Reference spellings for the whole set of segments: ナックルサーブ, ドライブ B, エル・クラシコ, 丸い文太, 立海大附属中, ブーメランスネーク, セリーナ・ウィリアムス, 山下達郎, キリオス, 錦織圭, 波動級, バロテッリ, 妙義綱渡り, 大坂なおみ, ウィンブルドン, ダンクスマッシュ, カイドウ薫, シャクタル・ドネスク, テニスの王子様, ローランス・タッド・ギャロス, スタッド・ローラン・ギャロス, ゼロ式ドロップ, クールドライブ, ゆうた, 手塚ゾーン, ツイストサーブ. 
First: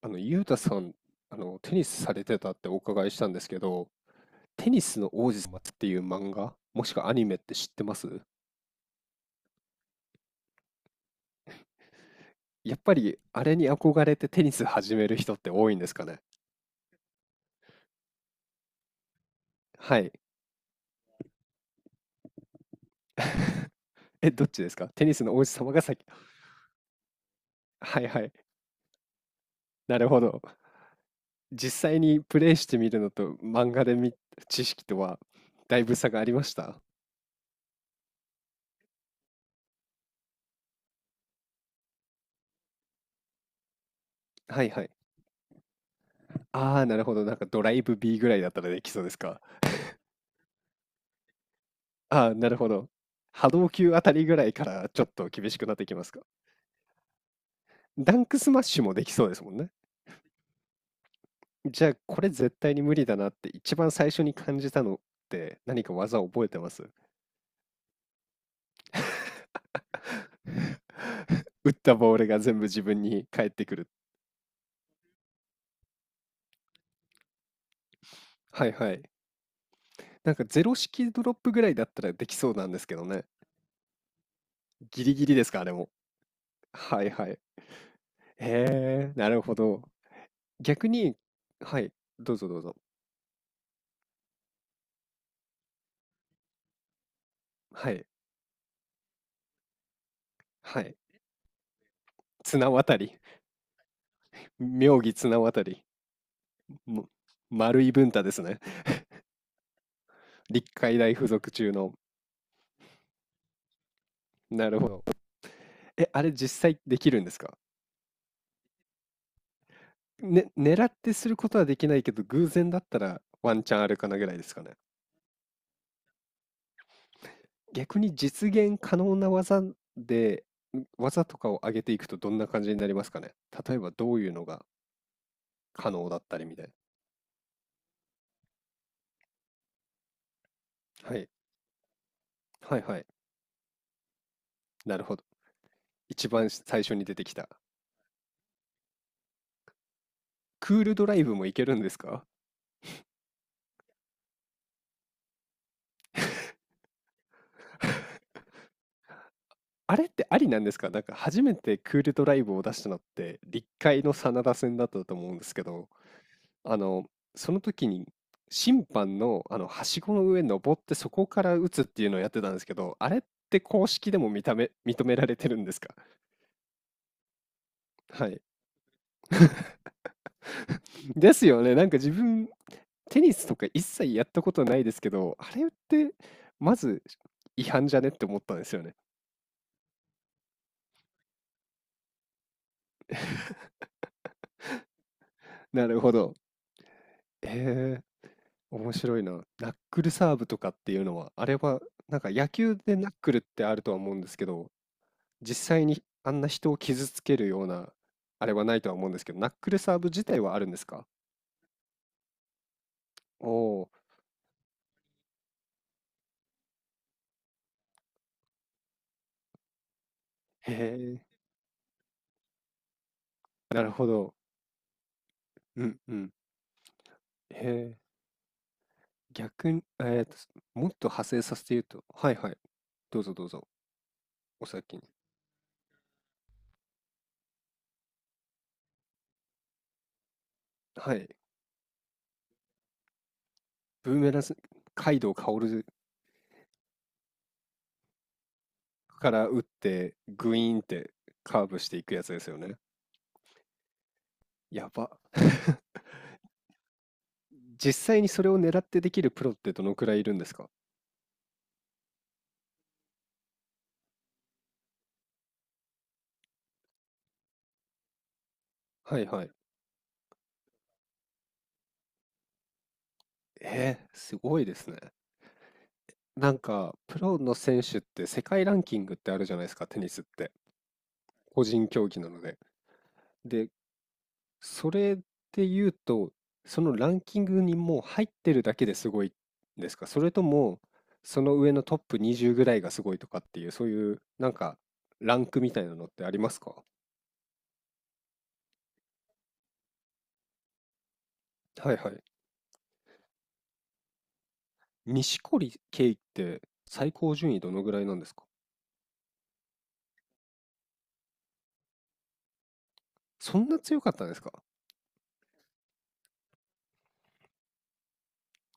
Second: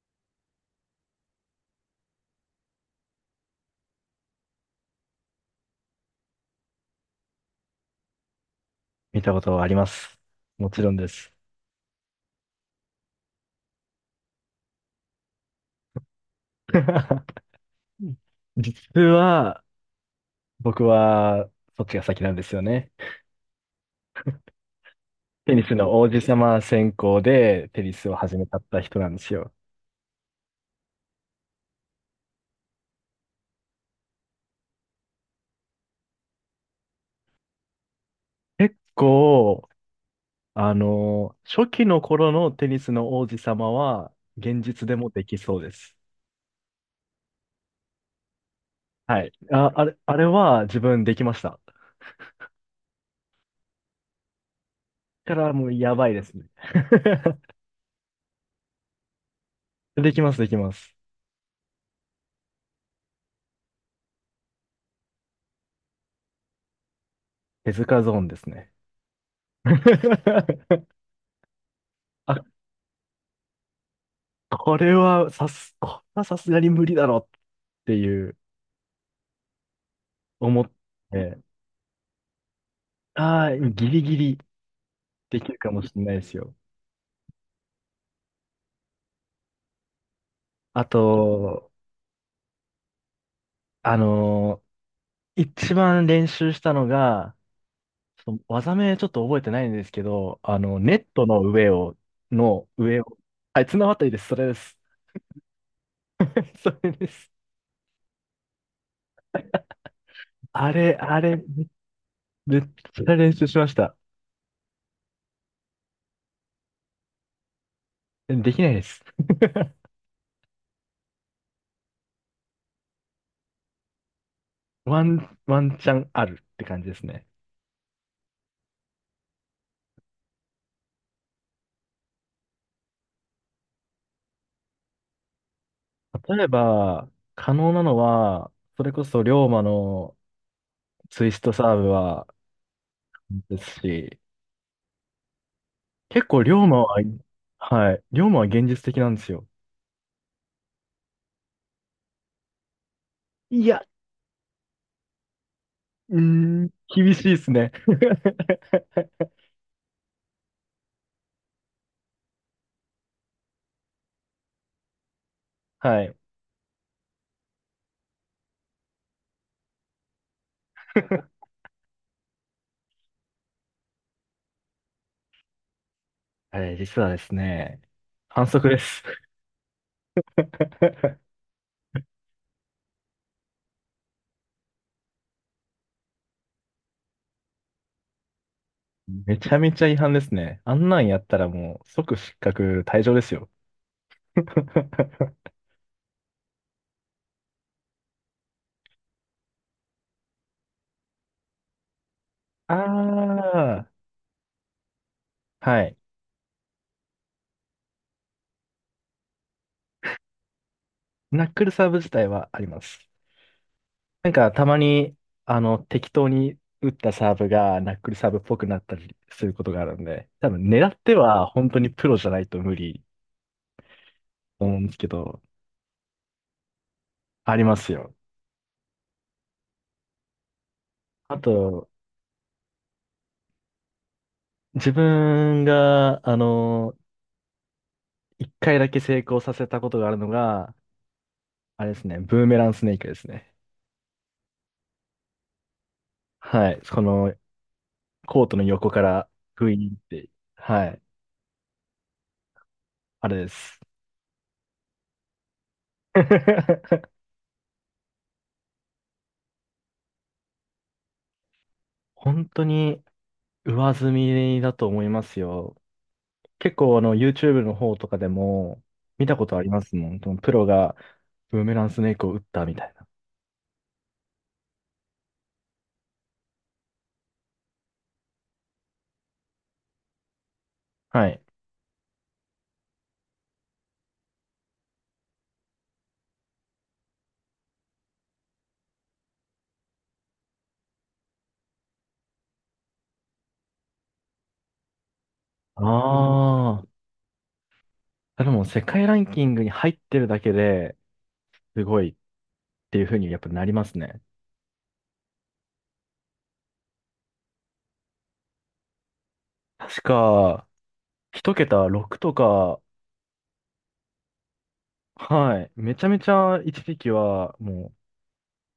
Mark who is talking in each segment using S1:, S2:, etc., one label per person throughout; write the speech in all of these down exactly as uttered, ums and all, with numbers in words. S1: あの、ゆうたさん、あの、テニスされてたってお伺いしたんですけど、テニスの王子様っていう漫画、もしくはアニメって知ってます？
S2: 見たことはあります。もちろんです。
S1: やっぱり、あれに憧れてテニス始める人って多いんですかね。
S2: 実は、
S1: はい。
S2: 僕は、そっちが先なんですよね。
S1: え、どっちですか？テニスの王子
S2: テニ
S1: 様
S2: ス
S1: が
S2: の
S1: 先？
S2: 王子様専攻でテニ
S1: はい
S2: スを
S1: はい。
S2: 始めたった人なんですよ。
S1: なるほど。実際にプレイしてみるのと漫画で見、知識とはだいぶ差がありました？
S2: 結構、あの、初期の頃のテニスの王子様は、現
S1: はいは
S2: 実
S1: い。
S2: でもできそうです。
S1: ああ、なるほど。なんかドライブ B ぐらいだったらできそうです
S2: はい。
S1: か？
S2: あ、あれ、あれは自分できました。
S1: ああ、なるほど。波動級あたりぐらいからちょっと
S2: だか
S1: 厳
S2: ら
S1: しく
S2: もう
S1: なってき
S2: や
S1: ま
S2: ば
S1: す
S2: い
S1: か。
S2: ですね。
S1: ダンクスマッシュもできそうですもんね。
S2: できます、できます。
S1: じゃあ、これ絶対に無理だなって一番最初に感じたのって何か技を覚えてます？
S2: 手塚ゾーンですね。
S1: 打ったボール
S2: ア
S1: が全部自分に返ってくる。
S2: これはさす、これはさすがに無理だろっていう
S1: はいはい。なんかゼ
S2: 思っ
S1: ロ式ドロッ
S2: て、
S1: プぐらいだったらできそうなんですけどね。
S2: ああ、ギリギリ
S1: ギリギリ
S2: で
S1: で
S2: き
S1: す
S2: る
S1: か、あ
S2: か
S1: れ
S2: も
S1: も。
S2: しれないですよ。
S1: はいはい。へえ、なるほど。
S2: あ
S1: 逆に、
S2: と、
S1: はい、どうぞどうぞ。
S2: あのー一番練習したのが、
S1: はい、
S2: ちょっと技名ちょっと覚えてないんですけど、あの、
S1: は
S2: ネ
S1: い。
S2: ットの上を、
S1: 綱
S2: の
S1: 渡
S2: 上
S1: り。
S2: を、はい、綱渡りです、それです。
S1: 妙義綱渡り。
S2: それ
S1: も
S2: です。
S1: 丸い文太ですね。立
S2: あれ、
S1: 海大
S2: あ
S1: 附
S2: れ、
S1: 属
S2: め
S1: 中の。
S2: めっちゃ練習しました。
S1: なるほど。え、あれ実際できるんですか？
S2: できないです。
S1: ね、狙ってすることはできないけど、偶然だったらワンチャンあるかなぐらいですかね。
S2: ワン、ワンチャンあるって感じですね。
S1: 逆に実現可能な技で、ん技とかを上げていくとどんな感じになりますかね。例えばどういうのが可能だったり
S2: 例え
S1: みたい
S2: ば、可能なのは、それこそ龍馬の
S1: な。は
S2: ツ
S1: い。
S2: イストサーブは
S1: はいはい。
S2: ですし、
S1: なるほど。
S2: 結
S1: 一
S2: 構
S1: 番
S2: 龍馬
S1: 最初
S2: は、
S1: に出てきた。
S2: はい、龍馬は現実的なんですよ。
S1: クールドライブもいけるんですか？
S2: いや、うーん、厳しいですね。
S1: あれってありなんですか？なんか初めてクールドライブを出したのって、立海の真田戦だったと思うんですけど、
S2: はい。
S1: あの、その時に審判の、あの、はしごの上に登ってそこから打つっていうのをやってたんですけど、あれって公式でも認め認められてるんですか？
S2: あれ、実はですね、
S1: はい。
S2: 反則です。
S1: ですよね。なんか自分、テニスとか一切やったことないですけど、あれってまず違反じゃねって思ったんですよね。
S2: めちゃめちゃ違反ですね。あんなんやったらもう即失格退場ですよ。
S1: なるほど。へえ。面白いな。ナックルサーブとかっていうのは、あれは、なんか野
S2: あ
S1: 球でナックルってある
S2: あ、
S1: とは思うんですけど、実
S2: は
S1: 際
S2: い。
S1: にあんな人を傷つけるような、あれはないとは思うんですけど、ナックルサーブ自体はあるんですか？
S2: ナックルサーブ自体はあります。
S1: おお
S2: なんかたまに、あの、適当に打ったサーブがナックルサーブっぽくなったりすることがあるんで、多分
S1: ー、へ
S2: 狙って
S1: え、
S2: は本当にプロじゃないと無理
S1: なるほど。
S2: と思うんですけど、
S1: うんうん。
S2: あり
S1: へ
S2: ます
S1: え、
S2: よ。
S1: 逆に、えーと、すもっと派
S2: あ
S1: 生させて言う
S2: と、
S1: と、はいはい。どうぞどうぞ、お
S2: 自
S1: 先に。
S2: 分が、あの、一回だけ成功させたことがあるのが、
S1: はい。
S2: あれですね、ブーメランスネークですね。
S1: ブーメラン、カイドウ薫
S2: はい。このコートの横から
S1: から打っ
S2: グイーンっ
S1: て、
S2: て、
S1: グイーンっ
S2: はい。
S1: てカーブしていくやつですよね。
S2: あれです。
S1: やば。実際にそれを狙ってできるプロってどのくらいいるんですか？
S2: 本当に上積みだと思いますよ。結構あの YouTube の方とかでも
S1: は
S2: 見
S1: い
S2: た
S1: は
S2: こ
S1: い。
S2: とありますもん。そのプロがブーメランスネークを打ったみたいな。
S1: えー、すごいですね。なんか、プロの選手って世界ランキングってあるじゃないですか、テニスって。
S2: はい。
S1: 個人競技なので。で、それで言うと、そのランキングにもう入ってるだけですごいんですか？それとも、その上のトップにじゅうぐらいがすごいとかっていう、そういう、なんか、ランクみたいなのってありますか？
S2: ああ。でも世界ランキングに入ってるだけです
S1: はい
S2: ごい
S1: はい。
S2: っていうふうにやっぱなりますね。
S1: 錦織圭って最高順位どのぐらいなんですか？
S2: 確か、一桁ろくとか、
S1: そんな強かったんですか？
S2: はい。めちゃめちゃ一時期はもう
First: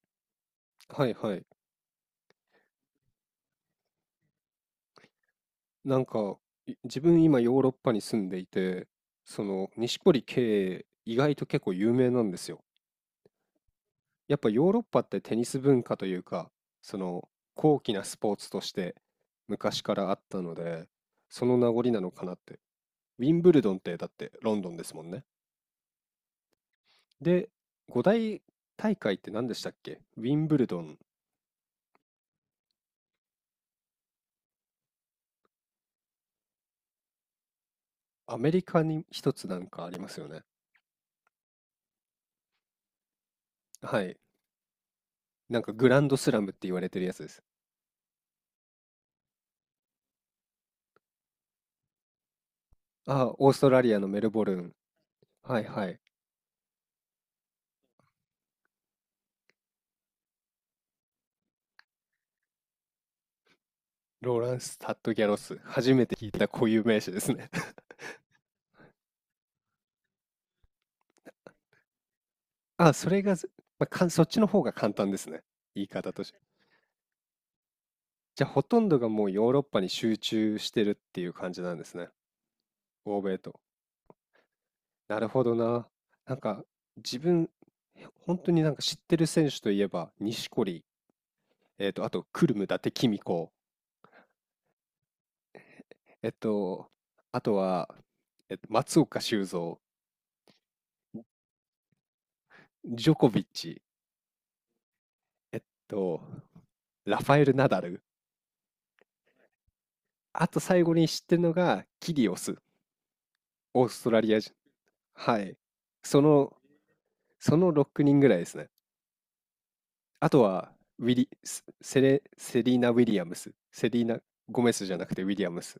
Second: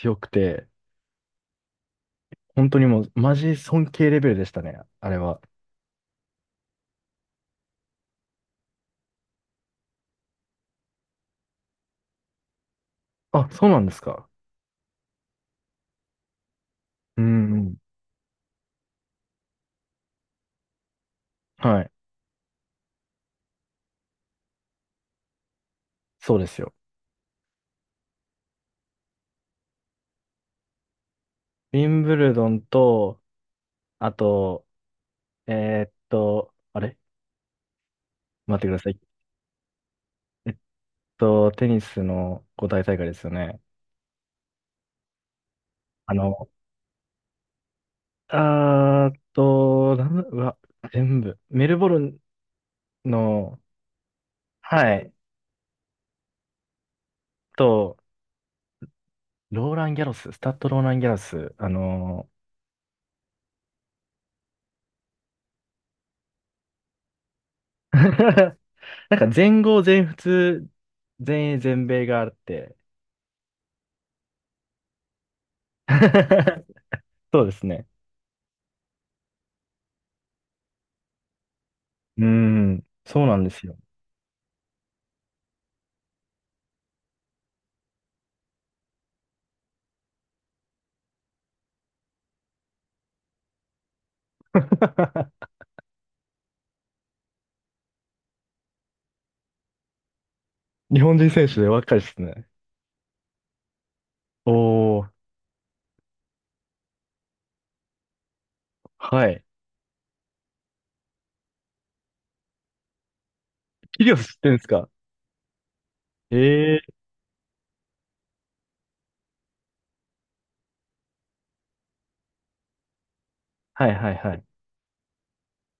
S2: 強くて、
S1: はいはい。
S2: 本当にもうマジ尊敬レベルでしたね。あれは。
S1: なんか、い自分今ヨーロッパに住んでいて、その、錦織圭意外と結構有名なんですよ。
S2: あ、そうなんですか。
S1: やっぱヨーロッパってテニス文化というか、そ
S2: う
S1: の、
S2: んうん。
S1: 高貴なスポーツとして昔からあったので、その名
S2: は
S1: 残
S2: い。
S1: なのかなって。ウィンブルドンってだってロンドンですもんね。
S2: そうですよ。
S1: で、五大大会って何でしたっけ？ウィンブルドン、
S2: ウィンブルドンと、あと、えーっと、あれ
S1: アメ
S2: 待っ
S1: リ
S2: てくだ
S1: カ
S2: さ
S1: に
S2: い。
S1: 一つなんかありますよね。
S2: えっと、テニスの五大大会ですよね。
S1: はい。なんかグラン
S2: あ
S1: ドスラ
S2: の、
S1: ムって言われてるやつです。
S2: あーっと、なんだ、うわ、全部。メルボルン
S1: あ、オース
S2: の、
S1: トラリアのメルボルン。
S2: はい、
S1: はいはい。
S2: と、ローラン・ギャロス、スタッド・ローラン・ギャロス、あの
S1: ローランス・タッド・ギャロス。初めて聞いた固有名詞ですね。
S2: なんか全豪、全仏、全英、全米があって。
S1: あ、それがず、まあ、かん、そっちの方が簡単ですね。言い方として。
S2: そうですね。
S1: じゃあ、ほとんどがもうヨーロッパに集中してるっていう感じなんですね。
S2: うーん、
S1: 欧
S2: そうな
S1: 米
S2: んで
S1: と。
S2: すよ。
S1: なるほどな。なんか、自分、本当になんか知ってる選手といえば、錦織、えっと、あと、クルム、伊達公子、えっと、あとは、えっと、松岡修造、
S2: 日本人選手で若いですね。
S1: ジョコビッチ、
S2: おー、
S1: えっと、ラファエル・ナダル、
S2: はい。
S1: あと最後に知ってるのがキリオス、オース
S2: キ
S1: ト
S2: リオ
S1: ラ
S2: ス
S1: リ
S2: 知
S1: ア
S2: って
S1: 人。
S2: るんですか
S1: はい。その、
S2: え
S1: そのろくにんぐらいですね。あとは、ウィリ、セセレ、セリーナ・ウィリアムス、
S2: は
S1: セ
S2: い
S1: リー
S2: はい
S1: ナ・
S2: はい。
S1: ゴメスじゃなくてウィリアムス。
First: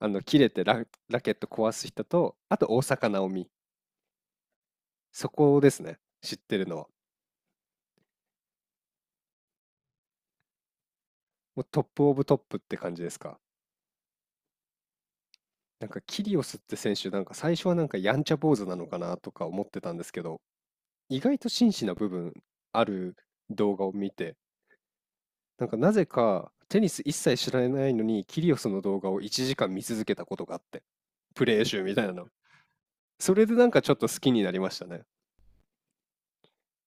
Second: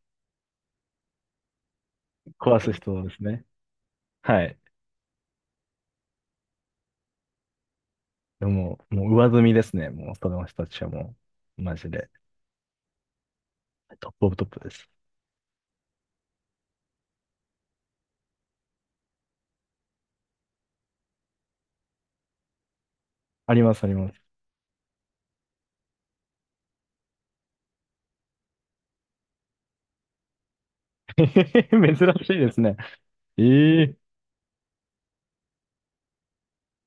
S1: あ の、切れてラ、ラケット壊す人と、あ
S2: 壊
S1: と
S2: す
S1: 大
S2: 人
S1: 坂
S2: で
S1: な
S2: す
S1: お
S2: ね。
S1: み。
S2: はい。
S1: そこですね。知ってるのは。
S2: でも、もう上積みですね。もう、その人たちはも
S1: も
S2: う、
S1: う
S2: マ
S1: トッ
S2: ジ
S1: プ
S2: で、
S1: オブトップって感じですか？
S2: トップオブトップです。
S1: なんかキリオスって選手、なんか最初はなんかやんちゃ坊主なのかなとか思ってたんですけど、意外と真摯な部分ある？
S2: ありま
S1: 動
S2: す
S1: 画
S2: あ
S1: を
S2: り
S1: 見
S2: ます。
S1: て、なんかなぜかテニス一切知らないのにキリオスの動画をいちじかん見続けたことがあって、プレー集み
S2: 珍
S1: たいなの。
S2: しいですね。
S1: それでなん
S2: え
S1: かちょ
S2: え
S1: っと好きになりましたね。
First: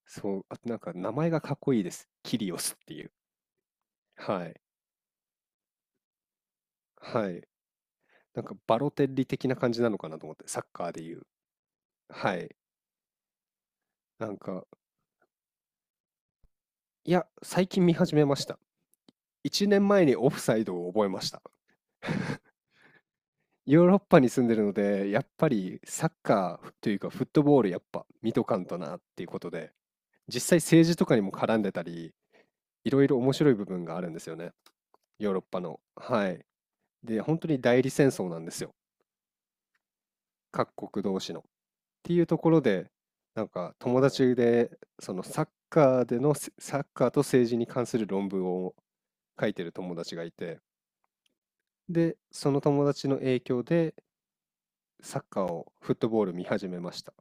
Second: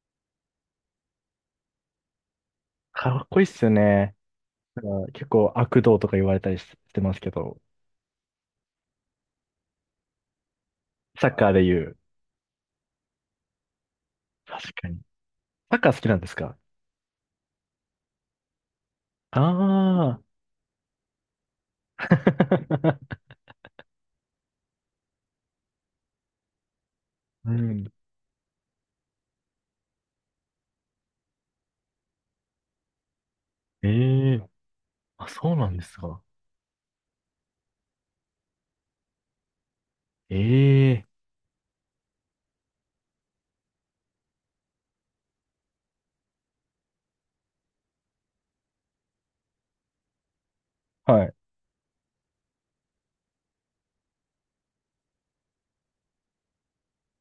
S1: そう、あとなんか名前がかっこいいです。キリオスっていう。
S2: かっこいいっすよね。
S1: はい。
S2: なんか結構悪道とか言われたりししてます
S1: は
S2: け
S1: い。
S2: ど、
S1: なんかバロテッリ的な感じなのかなと思って、サッカーでいう。
S2: サッカーで言う。
S1: はい。なんか、
S2: 確かに。サッカー好きなんですか
S1: いや、最近見始めました。いちねんまえに
S2: ああ
S1: オフサイドを覚えました。
S2: ー。
S1: ヨーロッパに住んでるので、やっぱりサッカーというかフット
S2: う
S1: ボールやっ
S2: ん。
S1: ぱ見とかんとなっていうことで、実際政治とかにも絡んでたり、いろいろ面白い部分があるんです
S2: え
S1: よ
S2: え
S1: ね。
S2: あ、
S1: ヨーロッ
S2: そう
S1: パ
S2: なん
S1: の。
S2: ですか。
S1: はい。で、本当に代理戦争なんですよ。各国
S2: ええ
S1: 同士の。っていうところで、なんか友達で、そのサッカーでのせ、サッカーと政治に関する論文を書いてる友達がいて、
S2: はい。
S1: で、その友達の影響でサッカーを、フットボール見始めました。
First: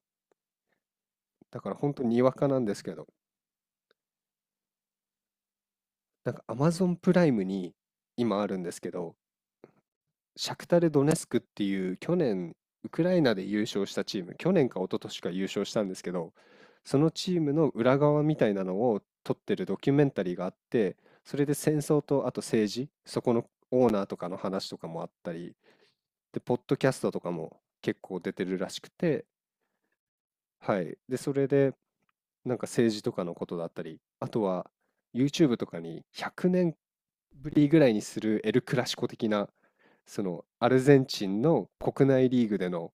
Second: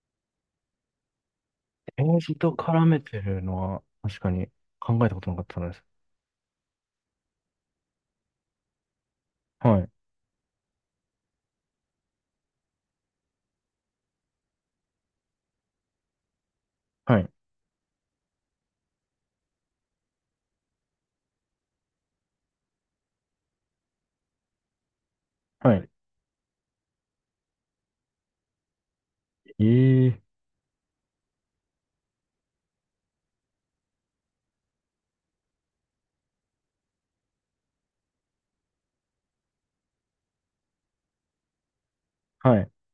S1: だから本当に
S2: 政
S1: わ
S2: 治
S1: か
S2: と
S1: なんです
S2: 絡
S1: け
S2: め
S1: ど、
S2: てるのは確かに考えたことなかったです。
S1: なんか Amazon プライムに今あるんですけど、
S2: はい。
S1: シャクタル・ドネスクっていう去年ウクライナで優勝したチーム、去年か一昨年か優勝したんですけど、その
S2: はい。
S1: チームの裏側みたいなのを撮ってるドキュメンタリーがあって、それで戦争とあと政治、そこのオーナーとかの話とかもあったり、
S2: はい。
S1: で、ポッドキャストとかも結構出てるらしくて、
S2: ええ
S1: はい。で、それでなんか政治とかのことだったり、あとは YouTube とかにひゃくねんぶりぐらいにするエル・クラシコ的な、そのアルゼンチンの国内リー
S2: は
S1: グで
S2: い。
S1: の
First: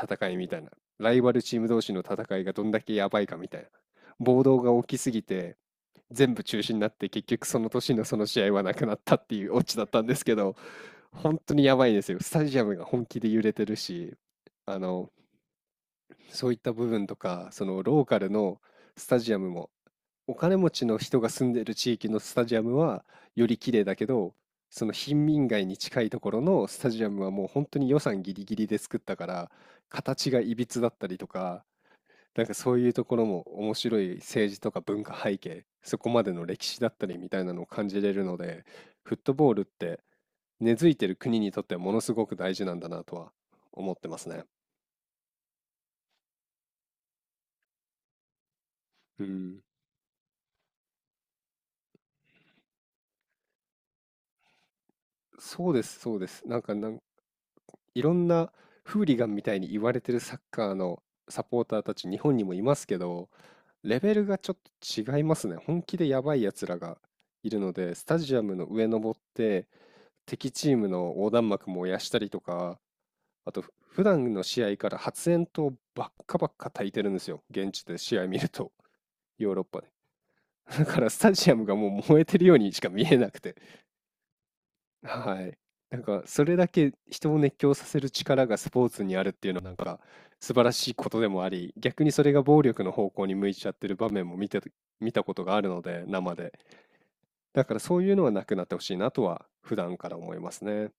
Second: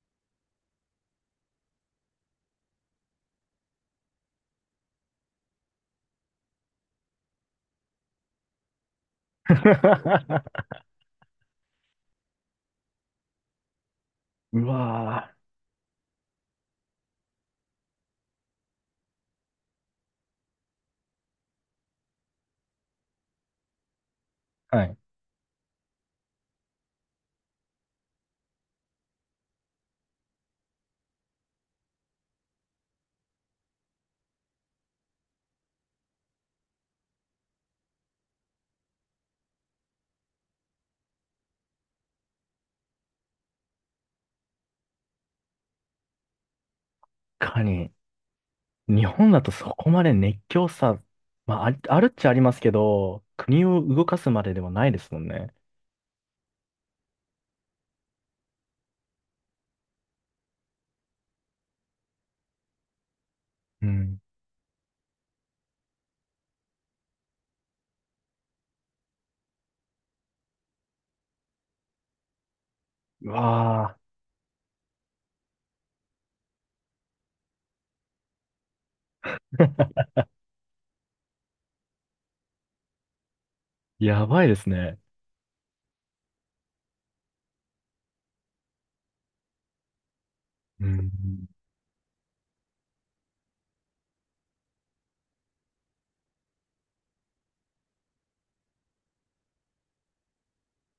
S1: 戦いみたいな、ライバルチーム同士の戦いがどんだけやばいかみたいな、暴動が起きすぎて全部中止になって結局その年のその試合はなくなったっていうオチだったんですけど、本当にやばいですよ。スタジアムが本気で揺れてるし、
S2: う
S1: あの、
S2: わ
S1: そういった部分とか、そのローカルのスタジアムもお金持ちの人が住んでる地域のスタジアムはより綺麗だけど、
S2: ぁは
S1: そ
S2: い。
S1: の
S2: ー。
S1: 貧民街に近いところのスタジアムはもう本当に予算ギリギリで作ったから、形がいびつだったりとか、なんかそういうところも面白い政治とか文化背景、そこまでの歴史だったりみたいなのを感じれるので、フットボールって根付いてる国にとってはものすごく大事なんだなとは思ってますね。
S2: 確かに。日
S1: う
S2: 本だと
S1: ん、
S2: そこまで熱狂さ、まあ、ありあるっちゃありますけど、国を動かすまでではないですもんね。
S1: そうです、そうです。なんかなんいろんなフーリガンみたいに言われてるサッカーのサポーターたち日本にもいますけど、
S2: う
S1: レベ
S2: ん。
S1: ルがちょっと違いますね。本気でやばいやつらがいるので、スタジアムの上登って敵チームの横断幕燃やしたりとか、
S2: う
S1: あとふ
S2: わ
S1: 普段の試合から発煙筒ばっかばっか焚いてるんですよ。現地で試合見ると、ヨーロッパで。
S2: ー。
S1: だからスタジアムがもう燃えてるようにしか見えなくて。
S2: やばいですね。
S1: はい。なんか、それだけ人を熱狂させる力がスポーツにあるっていうのは、なんか、素晴ら
S2: う
S1: しいこ
S2: ん。
S1: とでもあり、逆にそれが暴力の方向に向いちゃってる場面も見てた、見たことがあるので、生で。だからそういうのはなくなってほしいなとは、普段から思いますね。